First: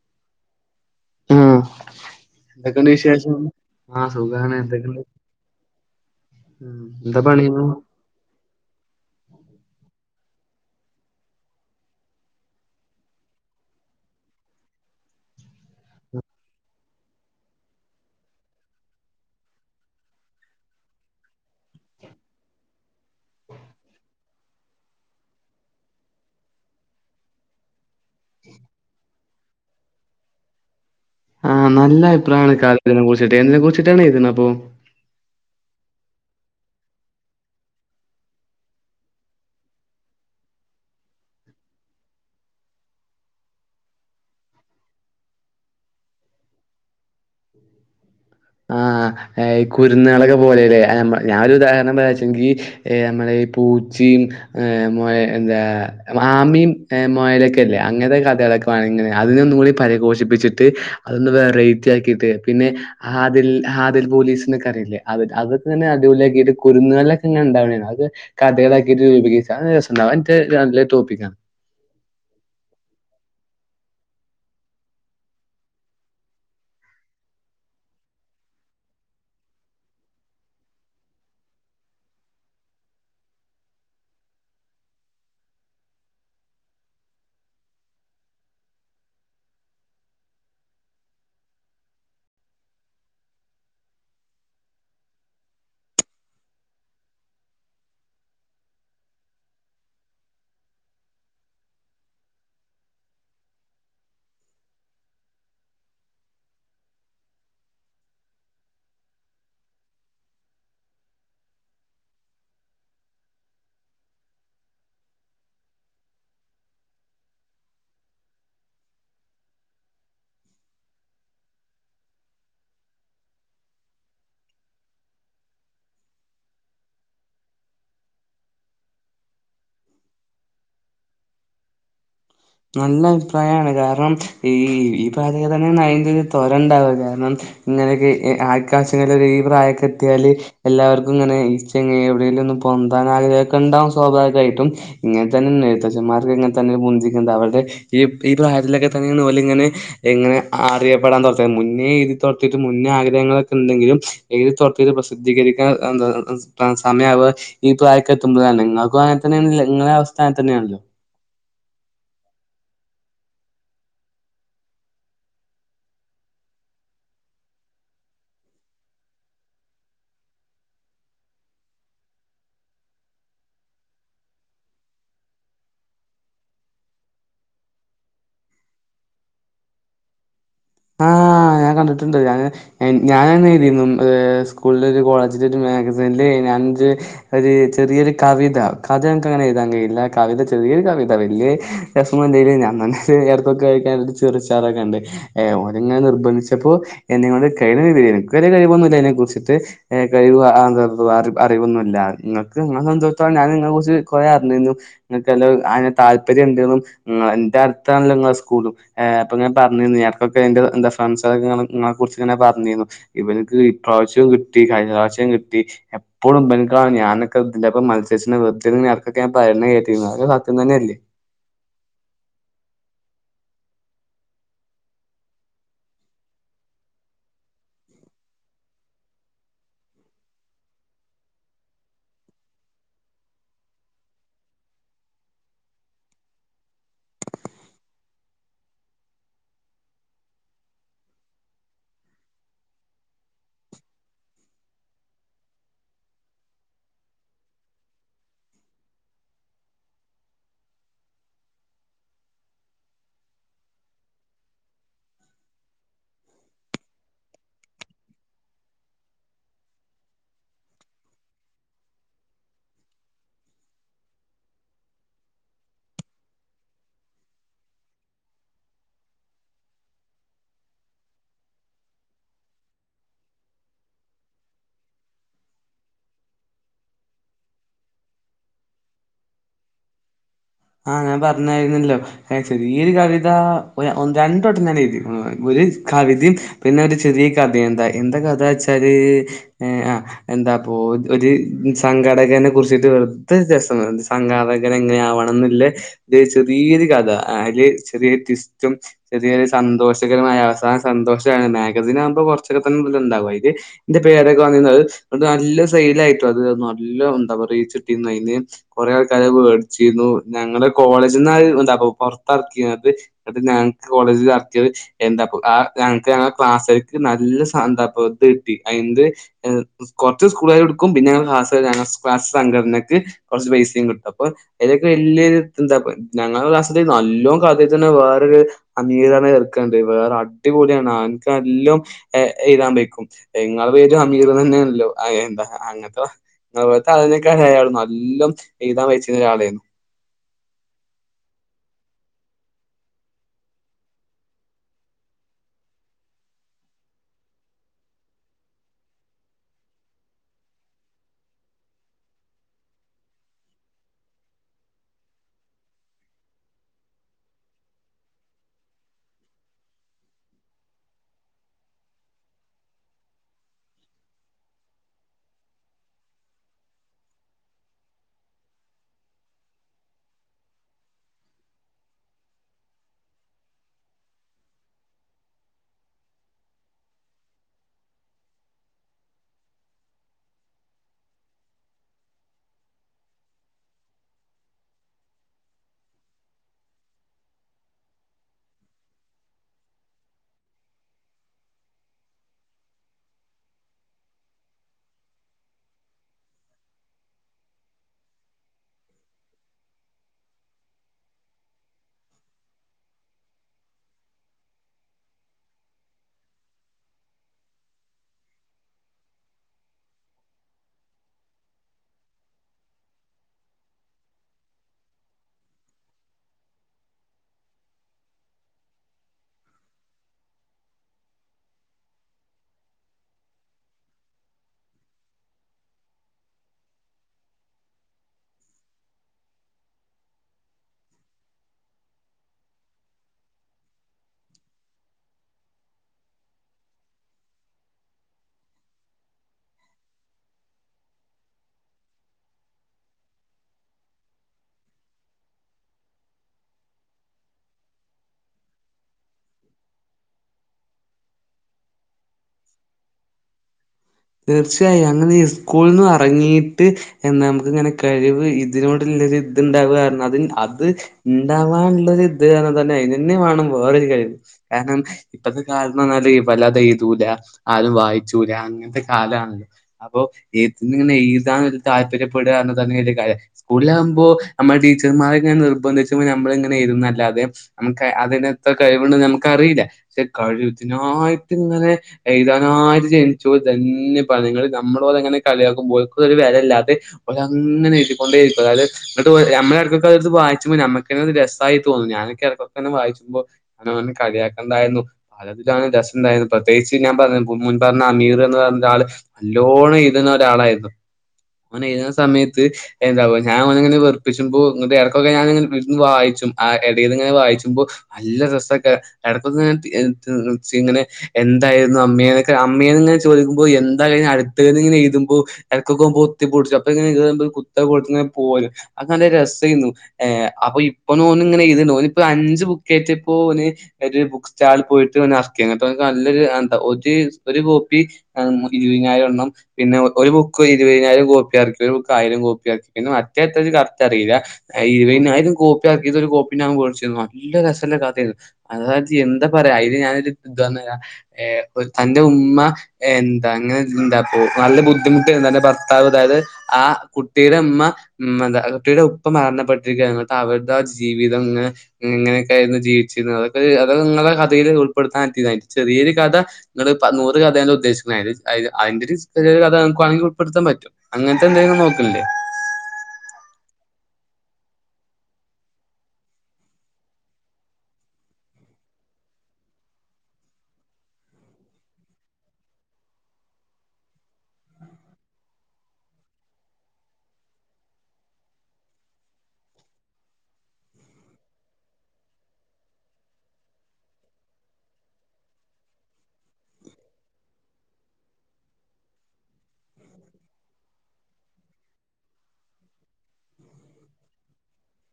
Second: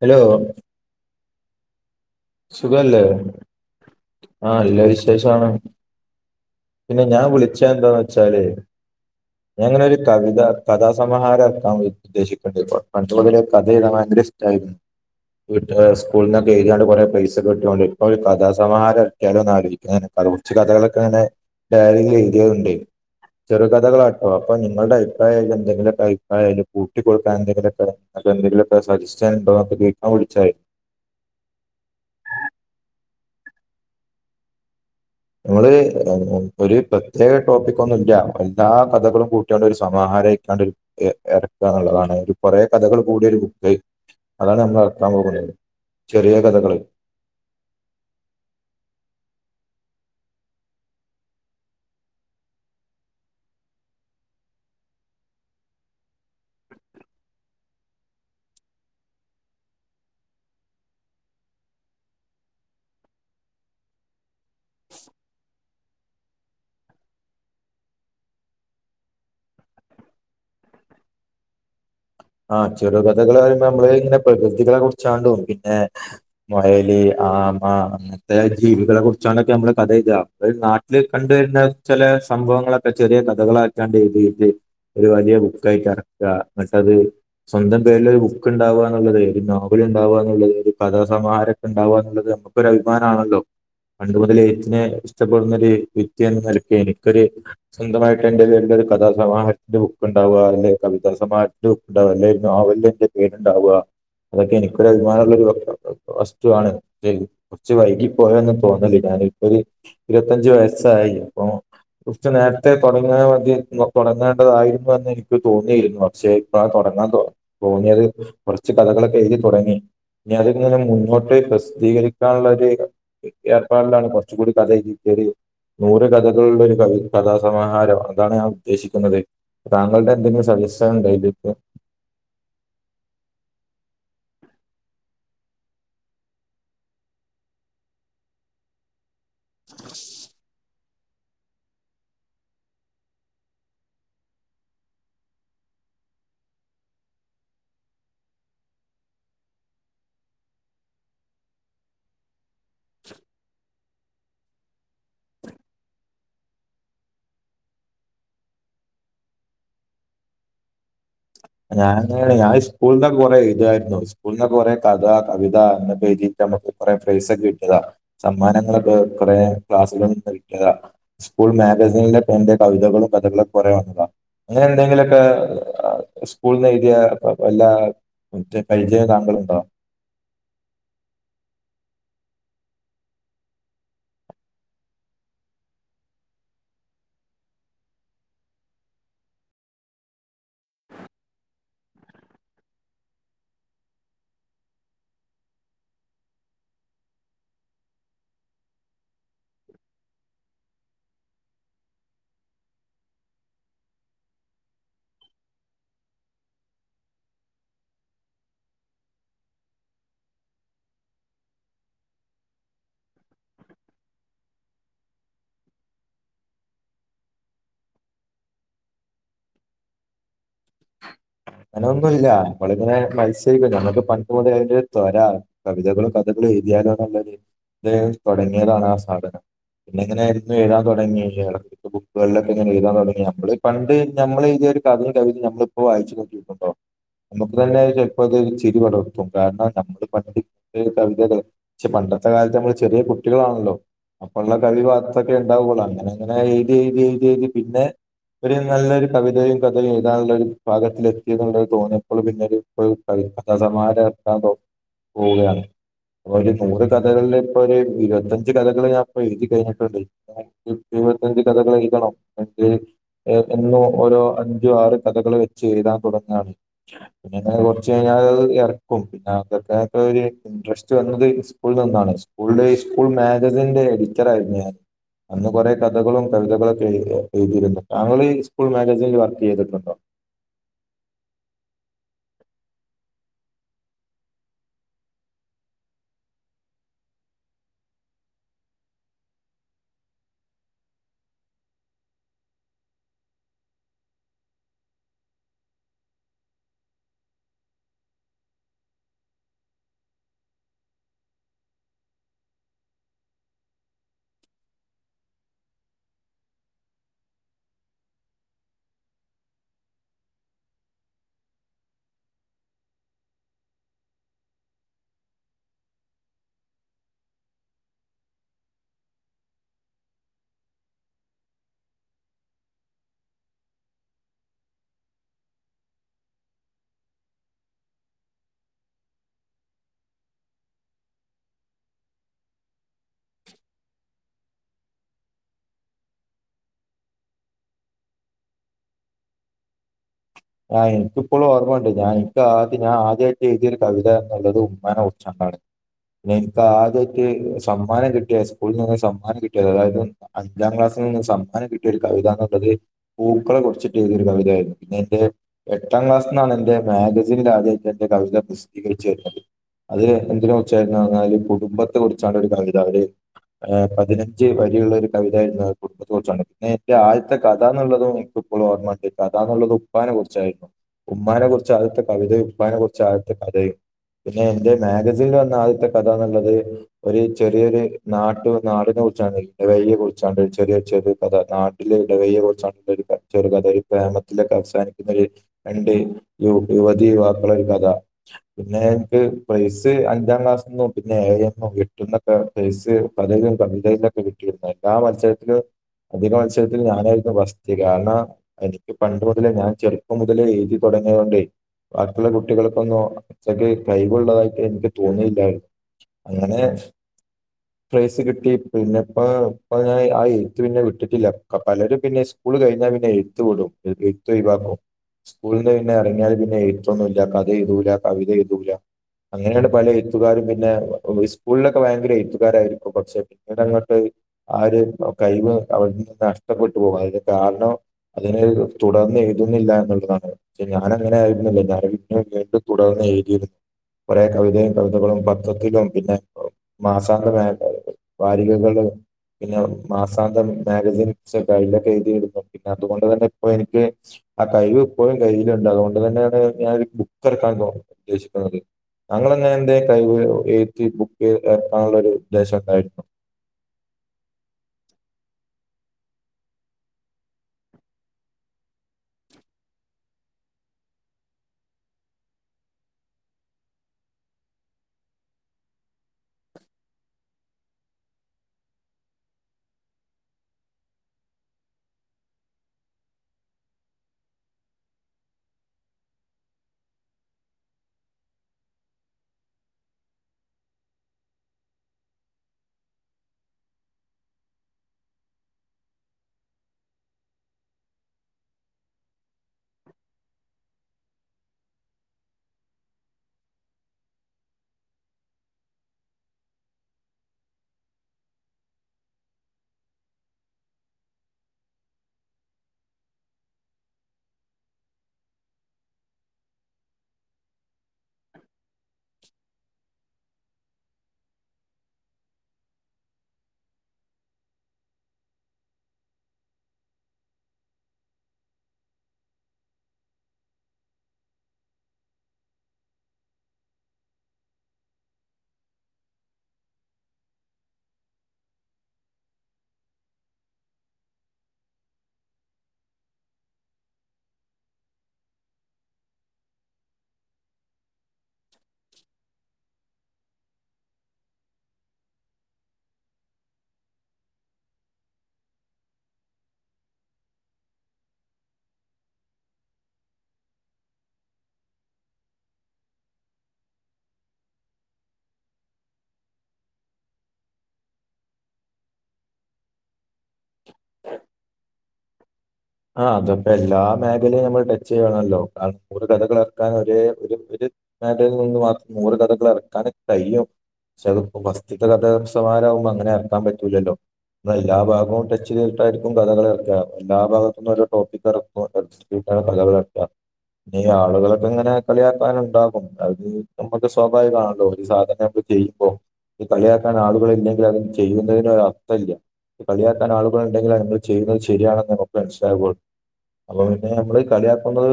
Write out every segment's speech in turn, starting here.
Hello മ്മ് സുഖല്ലേ ആ സുഖാണ് നല്ല എന്തൊക്കെയുണ്ട് വിശേഷാണ് ഉം പിന്നെ എന്താ ഞാൻ വിളിച്ച പണിയുന്നു എന്താന്ന് വെച്ചാല് ഞാനിങ്ങനെ ഒരു കവിത കഥാസമഹാരം ആക്കാൻ ഉദ്ദേശിക്കുന്നുണ്ട് പണ്ടുമുതലേ കഥ എഴുതാൻ ഭയങ്കര ഇഷ്ടമായിരുന്നു വീട്ട് സ്കൂളന്നൊക്കെ എഴുതാണ്ട് കുറെ- പൈസ കിട്ടിയൊണ്ട് ഇപ്പോഴും കഥാസമഹാരം ആക്കിയാലോ കുറച്ച കഥകളൊക്കെങ്ങനെ ഡയറിയിൽ എഴുതിയ ഉണ്ട ചെറു കഥകളാട്ടോ അപ്പൊ നിങ്ങളുടെ അഭിപ്രായം എന്തെങ്കിലൊക്കെ അഭിപ്രായംകൂട്ടികൊടുക്കാൻ എന്തെങ്കിലൊക്കെ സജിസ്റ്റാൻ ഭാഗത്ത്ീക്കാൻ വിടിച്ചായി ആഹ് നല്ല അഭിപ്രായമാണ് കാലെ കുറിച്ചിട്ട് എന്നതിനെ കുറിച്ചിട്ടാണ് എഴുതുന്നെ അപ്പൊ നമ്മള് ഒരു പ്രത്യേക ടോപ്പിക് ഒന്നും ഇല്ല എല്ലാ കഥകളും കൂട്ടിയണ്ട് ഒരു സമാഹാരം ആരക്കാണ്ട് ഇറക്കുക എന്നുള്ളതാണ് ഒരു കൊറെേ കഥകൾ കൂടിയൊ ഒരു ബുക്ക് അതാണ് നമ്മൾറക്കാൻ പോകുന്നത് ചെറിയ കഥകൾ ആഹ കുരുന്നുകളളൊക്കെ പോലെല്ലെ ഞാനൊരു ഉദാഹരണം എ വെച്ചെങ്കിൽ നമ്മള പൂച്ചയും എന്താ മാമിയും മുയലൊക്കെല്ലേ അങ്ങനത്തെ കഥ ഇങ്ങനെ അതിനെ ഒന്നും കൂടി പരിഘോഷിപ്പിച്ചിട്ട് അതൊന്ന് വെറൈറ്റി ആക്കിട്ട് പിന്നെ ഹാദിൽ ഹാദിൽ പോലീസിനൊക്കെ അറില്ല അതൊക്കെന്നെ അടിപൊളി യാക്കിട്ട് കുരുന്നുകളൊക്കെ ഇങ്ങനെ ഉണ്ടാവ കഥകളാക്കിട്ട് രപ രുണ്ടാവാ ര [unintelligible] ടോപ്പിക്കണ് ആഹ ചെറുകഥകൾ വരുമ്പോ നമ്മള് ഇങ്ങനെ പ്രകൃതികളെ കുറിച്ചാലൊ പിന്നെ വയല്- ആ അങ്ങനത്തെ ജീവികളെ കുറിച്ചാണല്ലോ നമ്മള് കഥ എഴുതുക നാട്ടില് കണ്ടുവരുന്ന ചില- സംഭവങ്ങളൊക്കെ ചെറിയ കഥകളാക്കാണ്ട് എഴുതിട്ട് ഒരു വലിയ ബുക്കായി ഇറക്കുക എന്നിട്ടത് സ്വന്തം പേരിൽ ഒരു ബുക്ക് ഉണ്ടാവാുകന്നുള്ളത് ഒരു നോവൽ ഉണ്ടാവുകന്നുള്ളത് ഒരു കഥാസമാഹാരംമൊക്കെ ഉണ്ടാവുക എന്നുള്ളത്- ഇതൊക്കെ ഇപ്പോ ഒരു അഭിമാനമാണല്ലോ പണ്ട് മുതൽ ഞാൻ ഇഷ്ടപ്പെടുന്ന ഒരു വിദ്യയ എനിക്കൊരു സ്വന്തമായിട്ട് എറെ വേരുടെ- കഥാ സമാഹത്തിന്റെ ബുക്ക് ഉണ്ടാവുക അല്ലെങ്കിൽ കവിതാ സമാഹത്തിന്റെ- ഉണ്ടാവ അല്ലായിരുന്നു അവല് എന്റെ പേരുണ്ടാവുക അതൊക്കെ എനിക്കൊരു അഭിമാനമുള്ളൊ ഒരു വസ്തുവാണ് കുറച്ച് വൈകി പോയൊന്നന്ന് തോന്നല ഞാൻ- ഇരുപത്തിയഞ്ചു വയസായി അപ്പോൾ കുറച്ചു നേരത്തെ തുടങ്ങാൽ മതി തോന്നേണ്ടതായിരുന്നു എന്ന് എനിക്ക് തോന്നിയിരുന്നു പക്ഷേ തുടങ്ങാൻ തോന്നിയത് കുറച്ച് കഥകളൊക്കെ എഴുതി തുടങ്ങി ഞാൻ അതിൽങ്ങെ മുന്നോട്ട് പ്രസിദ്ധീകരിക്കാനുള്ള ഒരു ഏർപ്പാടിലാണ് കുറച്ച കൂടി കഥഎഴുതിട്ട് നൂറ് കഥകളുള്ള ഒരു കവി കഥാസമാഹാരം അതാണ് ഞാൻ ഉദ്ദേശിക്കുന്നത് താങ്കളുടെ എന്തെങ്കിലും സജസ്ഷാനൊണ്ടോകയ്യില്. നല്ല അഭിപ്രായമാണ്. കാരണം, ഈ ഈ പാശ്യക്കെതന്നെ നയതില് തോരൊണ്ടാവില്ല. കാരണം. ഇങ്ങനെയെക്ക് ആൾകാശകളെ ഈ പ്രായക്കെയെത്തിയാല് എല്ലാവർ ഇങ്ങനെ ഈ ചങ്ങ എവിടെേലും ഒും പൊന്താ ആൊക്കെണ്ടാവും സ്വാഭാവികമായിട്ടും ഇങ്ങനെ തന്നെെഴ മാർക്കു വന്നെത്തന്നെ മൂഞ്ചി എന്താ അവളുടെ ഈ ഈ പ്രായത്തിലൊക്കെ തന്നെയിതുപോലിങ്ങനെ എങ്ങനെ അറിയപ്പെടാൻ തെടസം മുന്നേയിത്. തോർത്തീട്ട് മുന്നേ ആഗ്രഹങ്ങളൊക്കെണ്ടെങ്കിലുംഎഴുതി തോർത്തിയത് ന്താ. പ്രസിദ്ധീകരിക്കാൻ സമയം. അപ്പ ഈ പ്രായക്കെത്തുമ്പോഴ നിങ്ങൾക്ക് അങ്ങനെ തന്നെയല്ലോ നിങ്ങളെ അവസ്ഥാനത്ത് തന്നെയാണല്ലോ ഞാൻങ്ങ ഞാൻ സ്കൂളിന്റെ കൊറെേ ഇതായിരുന്നു സ്കൂളിന്റെ കൊറെ കഥ കവിത അങ്ങനെ പേതി പ്രൈസെ കട്ട സമ്മാനങ്ങളൊക്കെ കുറ ക്ലാ കിട്ട സ്കൂൾ മാഗസീനില് എന്റെ കവിതകള് കഥകളൊക്കെ കൊറെ വന്നതാ. അങ്ങനെ എന്തെങ്കിലുമൊക്കെ ആഹ്. സ്കൂൾന്ന് എഴുതിയയെല്ലാ മറ്റ് പരിചയ താങ്കളുണ്ടോ? ആഹ് ഞാൻ കണ്ടിട്ടൊണ്ട്. ഞ ഞാനെന്നെഴുതിരുന്നു. സ്കൂളിലെ ഒരു കോളേജിലൊരു മാഗസീനില് ഞാ അഞ്ച് ഒരു ചെറിയൊരു കവിത. കഥ ഞക്കങ്ങനെ എഴുതാൻ കഴിയില്ല. കവിത ചെറിയൊരു കവിത വെല്യ. രസമൊന്തെല ഞങ്ങക്ക് ചേർത്തൊക്കെ കഴിക്കാൻ ഒരു ചെറുച്ചാറെക്കെയൊണ്ട്. ഏ ഓനങ്ങനെ നിർബന്ധിച്ചപ്പോയെന്നെ വന്ന് കഴിവെന്തര്, എനക്ക് വെല്യാ കഴിവൊന്നുയില്ലതിനെ കുറിച്ചിട്ട് കഴിവ അങ്ങനെത്തെയറിവൊന്നും ഇല്ല. നിങ്ങക്ക് നിങ്ങടെ സന്തോത്തോ ഞാൻ നിങ്ങളെകുറിച്ച് കൊറെയറിഞ്ഞിരുന്നു. നിങ്ങെക്ക് അയ്ന് താല്പര്യം ഉണ്ടേന്നും എന്റെ അടുത്താണല്ലോ നിങ്ങളെ സ്കൂളും അപ്പൊ ഞാൻ പറഞ്ഞിരുന്നു. ഞാൻ ഒക്കെ എന്റെ എന്റെ ഫ്രണ്ട് സൊക്കെ നിങ്ങെളെക്കുറിച്ചിങ്ങനെ പറഞ്ഞിരുന്നു, ഇവനിക്ക് ഇപ്രാവശ്യോം കിട്ടി കഴിഞ്ഞ പ്രാവശ്യം കിട്ടി, എപ്പോഴും ബെങ്ക ഞാനൊക്കെ ഇതിന്റൊപ്പം മത്സ്യത്തിന്റെ വെറ്തെങ്ങിങ്ങനെ യെറക്കൊക്കെ പറയുന്ന കേട്ടു നിങ്ങെളേക്കാര്യം. സത്യം തന്നെയല്ലേ അങ്ങനൊന്നും ഇല്ല. വളരെ നൈസായി ഞാൻ നോക്കിയപ്പോ പണ്ട്‌ മൊതലതിന്റെ തെരാം. കവിത കളും കഥകളും. എഴുതിയാലോ നല്ലൊതു ഇദ്ദേഹം തൊടങ്ങിയതാണ് ആ സാധനം. പിന്നെ എങ്ങനെയായിരുന്നു എഴ്താൻ തൊടങ്ങിയത്? ഇടക്ക് ബുക്കുകളിലൊക്കെ ഞാനെഴുതാൻ തൊടങ്ങിയത്. നമ്മെള് പണ്ട് ഞമ്മള് ഇതേപ്പോ ഒരു കഥയും കവിതയും. നമ്മളിപ്പോൾ വായിച്ചു നോക്കിയിട്ടൊണ്ടോ? നമ്മുക്ക് തന്നെയത് ചെല്പ്പ്പോയത് ഒരു ചിരി പടർത്തും. കാരണം നമ്മുടെ പണ്ടി കവിതകള്. പക്ഷെ പണ്ടത്തെ കാലത്ത് നമ്മള് ചെറിയ കുട്ടികളാണല്ലോ അപ്പോള്ള കവിതാവാത്തൊക്കെ ഉണ്ടാവൊള്ളൂ. അങ്ങനെ അങ്ങനെ എഴുതി എഴുതി എഴുതി എഴുതി പിന്നെ. ഒരു നല്ലൊരു കവിതയും കഥയും എഴുതാനൊള്ളരു പാഗത്തിലെ തോന്നിയപ്പോൾ പിന്നീട് അ സമാര എത്ത പോവുകയാണ് അപ്പോരു നൂറ് കഥകളിൽ ഇപ്പോയത്, ഒരു ഇരുപത്തഞ്ച് കഥകൾ ഞാനിപ്പോ എഴുതി കഴിഞ്ഞിട്ടൊണ്ട്. ഇരുപത്തിഞ്ച് കഥകൾ എഴുതണം. അങ്കിൽ എന്തന്നോ ഓരോ അഞ്ചോ ആറ് കഥകൾ വെച്ച് എഴുതാൻ തുടങ്ങ പിന്നെങ്ങനെ.. കൊറച്ച് കഴിഞ്ഞാല് ഇറക്കും. പിന്നെ അന്നന്നേക്ക് ഇൻറെസ്റ്റ് വന്നത് കൊ സ്കൂളിൽ നിന്നാണ്. സ്കൂളിലിപ്പോ മാഗസിന്റെ എഡിറ്റർ ആയിരുന്നു ഞാൻ. അന്ന് കൊറെ കഥകളും കവിതകളൊക്കെ എഴുതിയിരുന്നു. താങ്കളി ഈ സ്കൂൾ മാഗസിനിൽ വർക്ക് ചെയ്തിട്ടോണ്ടോ? ആഹ് ഞാൻ പറഞ്ഞായിരുന്നല്ലോ. ചെറിയൊരു കവിത ഒര രണ്ടു വട്ടം ഞാനെഴുതി. ഗുലാ. ഹ് കവിതയും പിന്നെ ചെറിയ കഥ എന്താ. എന്താ കഥ വെച്ചാല് ആ എന്താ അപ്പോ ഒരു സംഘാടകനെ കുറിച്ചിട്ട് വെർത്ത് രെസം. സംഘാടകൻ എങ്ങനെയാവണെന്നും അല്ലേ ചെറിയൊരു കഥ അതില് ചെറിയൊരു ടിസ്റ്റും ചെറിയൊരു സന്തോഷകരമായ അവസാന സന്തോഷമാണ് മാഗസീൻ ആകുമ്പോൾ കൊറച്ചൊക്കെ തന്നെ ബുദ്ധിമുട്ടുണ്ടാവുകയാ ഇത്തിന്റെ പേരൊക്കെ വന്നിതിരുന്ന് അതുകൊണ്ട് നല്ല നല്ല സെയ്ൽ ആയിട്ടും അത് നല്ല എന്താ പറയ റീച്ച് കിട്ടിരുന്നു കൊറെ ആൾക്കാര് മേടിച്ചിരുന്നു. ഞങ്ങളുടെ കോളേജിൽന്ന് എന്താപ്പ പൊറത്ത് ഇറക്കിണത് അത് ഞങ്ങക്ക് കോളേജിനകത്ത് എന്താ ആ ഞക്കാണേ ക്ലാസ്സുകൾക്ക് നല്ല സന്താപ്രത്ത് കിട്ടി അയ്ന്റെ കൊറച്ച് സ്കൂളുകാരെടുക്കും പിന്നെ ക്ലാസ്സ് ഞങ്ങടെ ക്ലാസ്സ് സംഘടനക്ക് കൊറെച്ച് പൈസയും കിട്ടും അപ്പോ വെല്യാരു എന്താ പ ഞങ്ങളുടെ ക്ലാസ്സില് നല്ലോ കഥയെഴുതന്ന വെറൊരു അങ്ങിതാന്നു പറയുന്ന ചെർക്കനൊണ്ട് വേറെ അടിപൊളിയാണ് അവന്ക് ക്കെല്ലാം എഴുതാൻ പെക്കും നിങ്ങളുടെ പേര് അമീറ് അങ്ങനെയല്ലോ അയെന്താ അങ്ങനത്തെ വ അതുപോല തല നീക്കാനയാള് നല്ലോം എഴുതാൻ വായിച്ചുരുന്ന ഒരാളായിരുന്നു ഞാ എനിക്കിപ്പോഴും ഓർമ്മയുണ്ട് ഞാ എനിക്ക് ആദ്യ ഞാൻ ആദ്യമായിട്ട് എഴുയൊരു കവിത എന്നുള്ളത് ഉമ്മനെ കുറച്ചാണ് ആണ് പിന്നെ എനിക്ക് ആദ്യ് സമ്മാനം കിട്ടിയാ സ്കൂളിൽ നിന്ന് സമ്മാനം കിട്ടിയ അതായത് അഞ്ചാം ക്ലാസ് ന്ന് സമ്മാനം കിട്ടിയ ഒരു കത എന്നുള്ളത് പൂക്കളെ കുറച്ചിട്ട് ചെയ്ത ഒരു കവിതയായിരുന്നു പിന്നെ എന്റെ എട്ടാം ക്ലാസ്സിൽ നിന്നാണ് എന്റെ മാഗസിൻ രാജേ എന്റെ കവിത പുസിദ്ധീകരിച്ചു വരുന്നത് അത് എന്തിന ച്ചായിന്നു പറഞ്ഞാല് കുടുംബത്തെ കുറിച്ചാണ് ഒരു കവിതല് പതിനഞ്ച് വരിുള്ള ഒരു കവിതായിരുന്നു കുടുംബത്തെ കുുറച്ചാണ് പിന്നെ എന്റെ ആദ്യത്തെ കഥന്നുള്ളതും എ ഓർ അതുള്ളത് ഉപ്പാനെ ായി ഉമ്മാനെ കുറിച്ച് ആദ്യത്തെ കവിതയും ഉപ്പാനെ കുറിച്ച് ആദ്യത്തെ കഥയും പിന്നെ എൻന്റെ മാഗസിനിൽ വന്ന ആദ്യത്തെ കഥ എന്നുള്ളത് ഒരു ചെറിയൊരു നാട്ടും നാടിനോ കുർച്ചണ് വയ്യെ കുറിച്ചാണ് ചെറിയ ചെറ കഥ നാട്ട വെ കുറിച്ചാണ് ചെറ കഥ [unintelligible] രണ്ട് യുവതി യുവാക്കള ഒരു കഥ പിന്നെ എനിക്ക് പ്രൈസ് അഞ്ചാം ക്ലാസ് എന്നോ പിന്നെ ഏഴ എന്നോ എട്ട എന്നൊക്കെ ഫേസ് പലും കൈലൊക്കെ കിട്ടിയിന്ന എല്ല ആ മത്സരത്തില് അധിക മത്സരത്തിൽ ഞാനായിരുന്നു ബസ്തി കാരണം എനിക്ക് പണ്ട് മുതലേ ഞാൻ ചെറുപ്പം മുതലേ എഴുതി തുടങ്ങിയത കൊണ്ടേ പക്കിയുള്ള കുട്ടികൾക്കൊന്നും ഇത്രൊക്കെ കൈ വുള്ളതായിട്ട് എനിക്ക് തോന്നിയില്ലായിരുന്നു അങ്ങനെ പ്രൈസ് കിട്ടി പിന്നെപ്പഞ ആ എഴ പിന്നെ കിട്ടിട്ടില്ല പലരും പിന്നെ ഉള് കഴിഞ്ഞാ പിന്ന എയുത്ത് വിടും എയുത്ത് ഒഴുവാകും സ്കൂളിന്ന് പിന്നെ ഇറങ്ങിയാല് പിന്നെ എഴുത്തൊന്നുമില്ല കഥ എയുതൂല കവിത എയുതൂല അങ്ങനെയട്ട പല എഴുത്തുകാരും പിന്നെ സ്കൂളിലൊക്കെ ഭയങ്കര എഴുത്തുകാരായിരിക്കും പക്ഷെ പിന്നീട്ങ്ങോട്ട് ആര് കഴിവ് അവിടെ നിന്ന് നഷ്ടപ്പെട്ടു പോകും അതിന് കാരണം അതിന് തുടർന്ന് ന്നില്ല എന്നുള്ളതാണ് പക്ഷെ ഞാാന അങ്ങനെ ആയിരുന്നല്ലോ ഞാൻ ഇ വീണ്ടും തുടർന്ന് എഴുതിയിരുന്നു കുറെ കവിതയും കവിതകളും പത്രത്തിലും പിന്നെ മാസാന്തരമായ ക വാരികകൾ പിന്നെ മാസാന്തം മാഗസിൻ ക അയിലൊക്കെ എഴുതിയിടുന്നു പിന്നെ അതുകൊണ്ട് തന്നെ ഇപ്പൊ എനിക്ക് ആ കഴിവ് ഇപ്പോഴും കയ്യിലുണ്ട് അതുകൊണ്ട് തന്നെയാണ് ഞാനരു ബുക്ക് ഇറക്കാൻ തോന്ന ഉദ്ദേശിക്കുന്നത് ഞങ്ങൾന്നെ എന്ത കൈ എഴ ബുക്ക് ചെയ് എക്കാനുള്ള ഒരു ഉദ്ദേശ ഉണ്ടായിട്ടുണ്ടോ [inaudible] തീർച്ചയായും അങ്ങനെ സ്കൂള നിന്നന്ന് ഇറങ്ങീയിട്ട് നമുക്ക് ഇങ്ങനെ കഴിവ് ഇതിനോട് ഇത്ണ്ടാവുക കാരണം അ അത് ഉണ്ടാവാനുള്ള ഇത് കാരണം തന്നെ അതിന തന്നെ വേണം വേറൊരു ക കാരണം ഇപ്പത്തെ കാരണംന്നാല വലതെഴുതൂല ആരും വായിച്ചൂല അങ്ങനത്തെ കാലമാണല്ലോ അപ്പോ എങ്ങനെ എുതാൻ താല്പര്യപ്പെടുക തന്ന കാര്യം സ്കൂളിലകുമ്പ ബോ ടീച്ചർമാരെങ്ങനെ നിർബന്ധിച്ചോ നമ്മള ഇങ്ങന ഇരുന്ന അല്ലാതെ അതി കഴിവ നമക്കറിയില്ല പക്ഷെ കഴി ഇതിനായിട്ട് ഇങ്ങനെ എഴുതാനായിട്ട് ജനി തന്നെ പറ നിങ്ങങ്ങള് നമ്മളോല അങ്ങനെ കളിയക്കുമ്പോക്ക ഒരു വിലയില്ലാതെ ഒര അങ്ങനെ എഴുതി ക്കൊണ്ടേരിക്ക അത നമ്മ ഇടക്ക അടുത്ത് വായിച്ചുമ്പോ നമ്മു തെത് രസമായി തോന്നു ഞാനൊക്കെ ഇടക്കൊക്കെന്നെ വായിച്ചുമ്പോ അങ്ങനെ കളിയാക്കണ്ടായിരുന്നു അലാണ് രസംുണ്ടായിരുന്നു പ്രത്യേകിച്ച് ഞാൻ പറഞ്ഞ മുൻപഞ്ഞ അമീർ പറ ആ അല്ലോണം ഇതി ഒരാളായിരുന്നു അവന എഴുുന്ന സമയത്ത് എന്താ ഞാൻ അവനങ്ങനെറുപ്പിച്ചുമ്പോ ഇ ഇറക്കൊക്കെ ഞൻ വായി ആ ഇടൽങ്ങനെ വായിച്ചുമ്പോ നല്ല രസക്കടത്ത ഇങ്ങനെ എന്തായിരുന്നു അമ്മേനൊക്കെ അമ്മയേ ്പോ എന്താഴിാ അടുത്ത ഇനെഴുത്പോ ഇക്കെുമ്പ ഒത്തിൊടിച്ചു അപ്പങ്ങനെ കുത്ത കൊടു പോലും അ നല്ല രസമായിുന്നു അപ്പൊ ഇപ്പൊോന്ന ഇങ്ങനെ ഇത് ഓപ്പോ അഞ്ചച് ബുക്കേറ്റ് ന് ഒരു ബുക്ക് സ്റ്റാളിൽ പോയിട്ട് നെറക്കി അങ്ങന നല്ലൊരു എന്താ ഒരു ഒരു കോപ്പി ഇരുപതിനായിരം എണ്ണം പിന്നെ ഒരു ബുക്ക് ഇരുപതിനായിരം കോപ്പി ആറക്കി ഒരു ബുക്ക് ആയിരം കോപ്പി ആറക്കി പിന്നെ അത്യ കറത്ത്റിയില്ല ഇരുപതിനായിരം കോപ്പി ഇറക്കിയത് ഒരു കോപ്പികഴിച്ച നല്ല രസല്ല കാ അ എന്താ പറയാ അതിത് ഞാനൊരു ഇത്ന്ന ഏ തന്റെ ഉമ്മ എന്താ അങ്ങനെ എന്താപ്പോ നല്ല ബുദ്ധിമുട്ടായിരുന്നു തന്റെ ഭർത്താവ് ഇല്ലാതെ ആ കുട്ടിയുടെ അമ്മ ഉം അതാ കുട്ടിയുടെ ഉപ്പ മരണപ്പെട്ടിരിക്കുകയാണ് അന്നിട്ട്‌ അവരുടെ ആ ജീവിതം ഇങ്ങനെ ഇങ്ങനെയൊക്കെ ആയിരുന്നു ജീ വിച്ചിരുന്നേ അതൊക്ക അതൊക്കെ നിങ്ങടെ കഥയിൽ ഉൾപ്പെടുത്താൻ പറ്റിയില്ല ചെറിയൊരു കഥ നിങ്ങടെ നൂറ് കഥ [unintelligible] പ്ലേസ് മാര്യേജ് അതിന്റെ അതിന്റെയൊരു ചെറിയൊരു കഥ നിങ്ങൾക്ക് വേണമെങ്കിൽ ഉൾപ്പെടുത്താൻ പറ്റും അങ്ങനത്തെ എന്തെങ്കിലും നോ ക്കില്ലേ ആ അതപ്പോ എല്ലാ മേഖലേയും നമ്മൾ ടച്ച് ചെയ്യണല്ലോ [unintelligible] നൂറ് കഥകള റക്കാൻ ഒര് ഒ ര് അതായത് നിന്ന് മാത്രം നൂറ് കഥയൊക്കെ [unintelligible] കഴിയും പക്ഷെ അതിപ്പൊ ഫസ്റ്റിത്തെ കഥാ സമാഹാരമാവുമ്പോ അങ്ങനെ എറക്കാൻ പറ്റൂലല്ലോ അപ്പോ എല്ലാ ഭാഗവും ടച്ച് ചെയ്തിട്ടായിരിക്കും കഥകൾ ഇറക്കുക എല്ലാ ഭാഗ വും ഓരോ ടോപ്പിക്ക് ഇറക്കും അതനുസരിച്ചാണ് കഥകൾ ഏറക്കുക പിന്നെ ഈ ആളുകളൊക്കെ ഇങ്ങനെ കളിയാക്കാനുണ്ടാകും അത് നമ്മുക്ക് സ്വാഭാവികമാണല്ലോ ഒരു [unintelligible] ചെയ്യുമ്പോ ഈ കളിയാക്കാൻ ആളുകൾ ഇല്ലെങ്കിൽ അത് ചെയ്യുന്നതിന് ഒരർത്ഥമില്ല കളിയാക്കാൻ ആളുകുകളുണ്ടെങ്കിൽ മ്മള് ചെയ്യുന്നത് ശരിയാണോന്ന് നമുക്ക് മനസ്സിലാവൂ അപ്പൊ പിന്നെ നമ്മള് കളിയാക്കുന്നത്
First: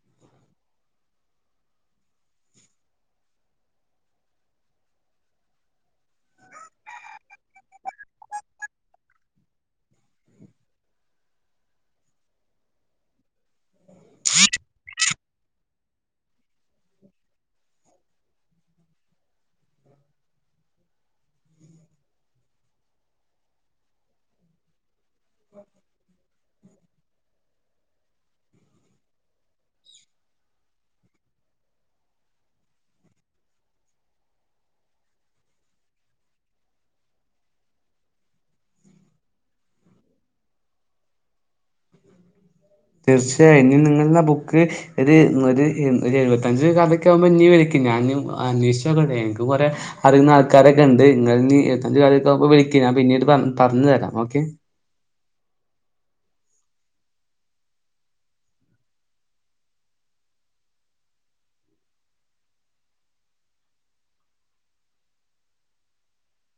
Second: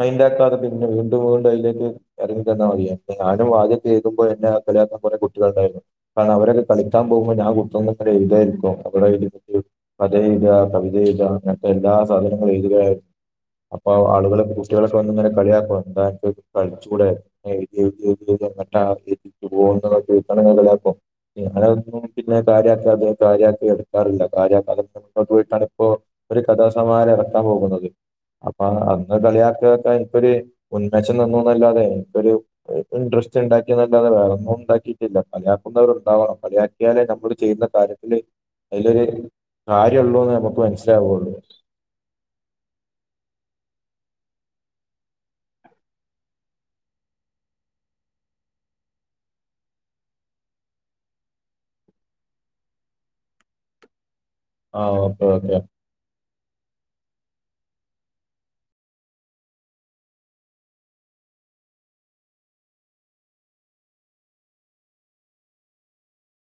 മൈന്റ് ആക്കാതെ പിന്നെ വീണ്ടും വീണ്ടും അതിലേക്ക് എറങ്ങി ചെന്നാ മതിയോ അപ്പോ ഞാനും ആദ്യം കേൾക്കുമ്പോൾ എന്നെ കളിയാക്കാൻ കുറെ കുട്ടികളുണ്ടായിരുന്നു കാരണം അവരൊക്കെ കളിക്കാൻ പോകുമ്പോ ഞാ ആ [unintelligible] എഴുതാനിരിക്കും [unintelligible] കഥ എഴുതുക കവിത എഴുതുക അങ്ങനത്തെ എല്ലാ സാധനങ്ങളും എഴുതുവാ അപ്പൊ ആളുകള് കുട്ടികളൊക്കെ വന്ന് കളിയാക്കും എന്താ അന്ക്ക് കള് ച്ചൂടെ എയ്തി എയ്തി എയ്തി എന്നിട്ടാ [unintelligible] വിറ്റങ്ങു മൊതലാക്കും ഞാനതൊന്നും പിന്നെ കാര്യക്കാതെ കാര്യക്കി എടുക്കാറില്ല കാര്യക്കാതെമുന്നോട്ട് പോയിട്ടാണ് ഇപ്പോ ഒരു കഥാസമാഹാരം ഇറക്കാൻ പോകുന്നത് അപ്പൊ അന്ന് കളിയാക്കിയാൾക്കാർക്കൊരു എനിക്കൊരു ഉന്മേഷം തന്നുന്നല്ലാതെ എനിക്കൊരു ഇൻട്ര സ്റ്റിണ്ടാക്കിയതല്ലാതെ വേറൊന്നും ഉണ്ടാക്കിയിട്ടില്ല. കളിയാക്കുന്നവർ ഇണ്ടാവണം കളിയാക്കിയാലേ നമ്മള് ചെയ്യുന്ന കാര്യത്തില് അതിലൊരു കാര്യണ്ടോന്ന് നമുക്ക് മനസിലാവൊള്ളൂ തീർച്ചയായും ഇനി നിങ്ങളെ ബുക്ക് ഒരു ഒരു എഴുപത്തഞ്ച് കഥക്കെ ആവുമ്പോ ഇഞ്ഞും വിളിക്കി ഞാനും അന്വേ ഷിച്ചോക്കട്ടെ എനിക്ക് കുറേ അറിയുന്ന ആൾക്കാരൊക്കെ ഇ ണ്ട് ഇങ്ങള് എഴു പത്തഞ്ച് കഥാവുമ്പോ വിളിക്കി ക്ക് ഞാൻ പിന്നീട് പറ പറഞ്ഞു തരാം ഓ ആഹ് ഓക്കെ ഓക്കെ.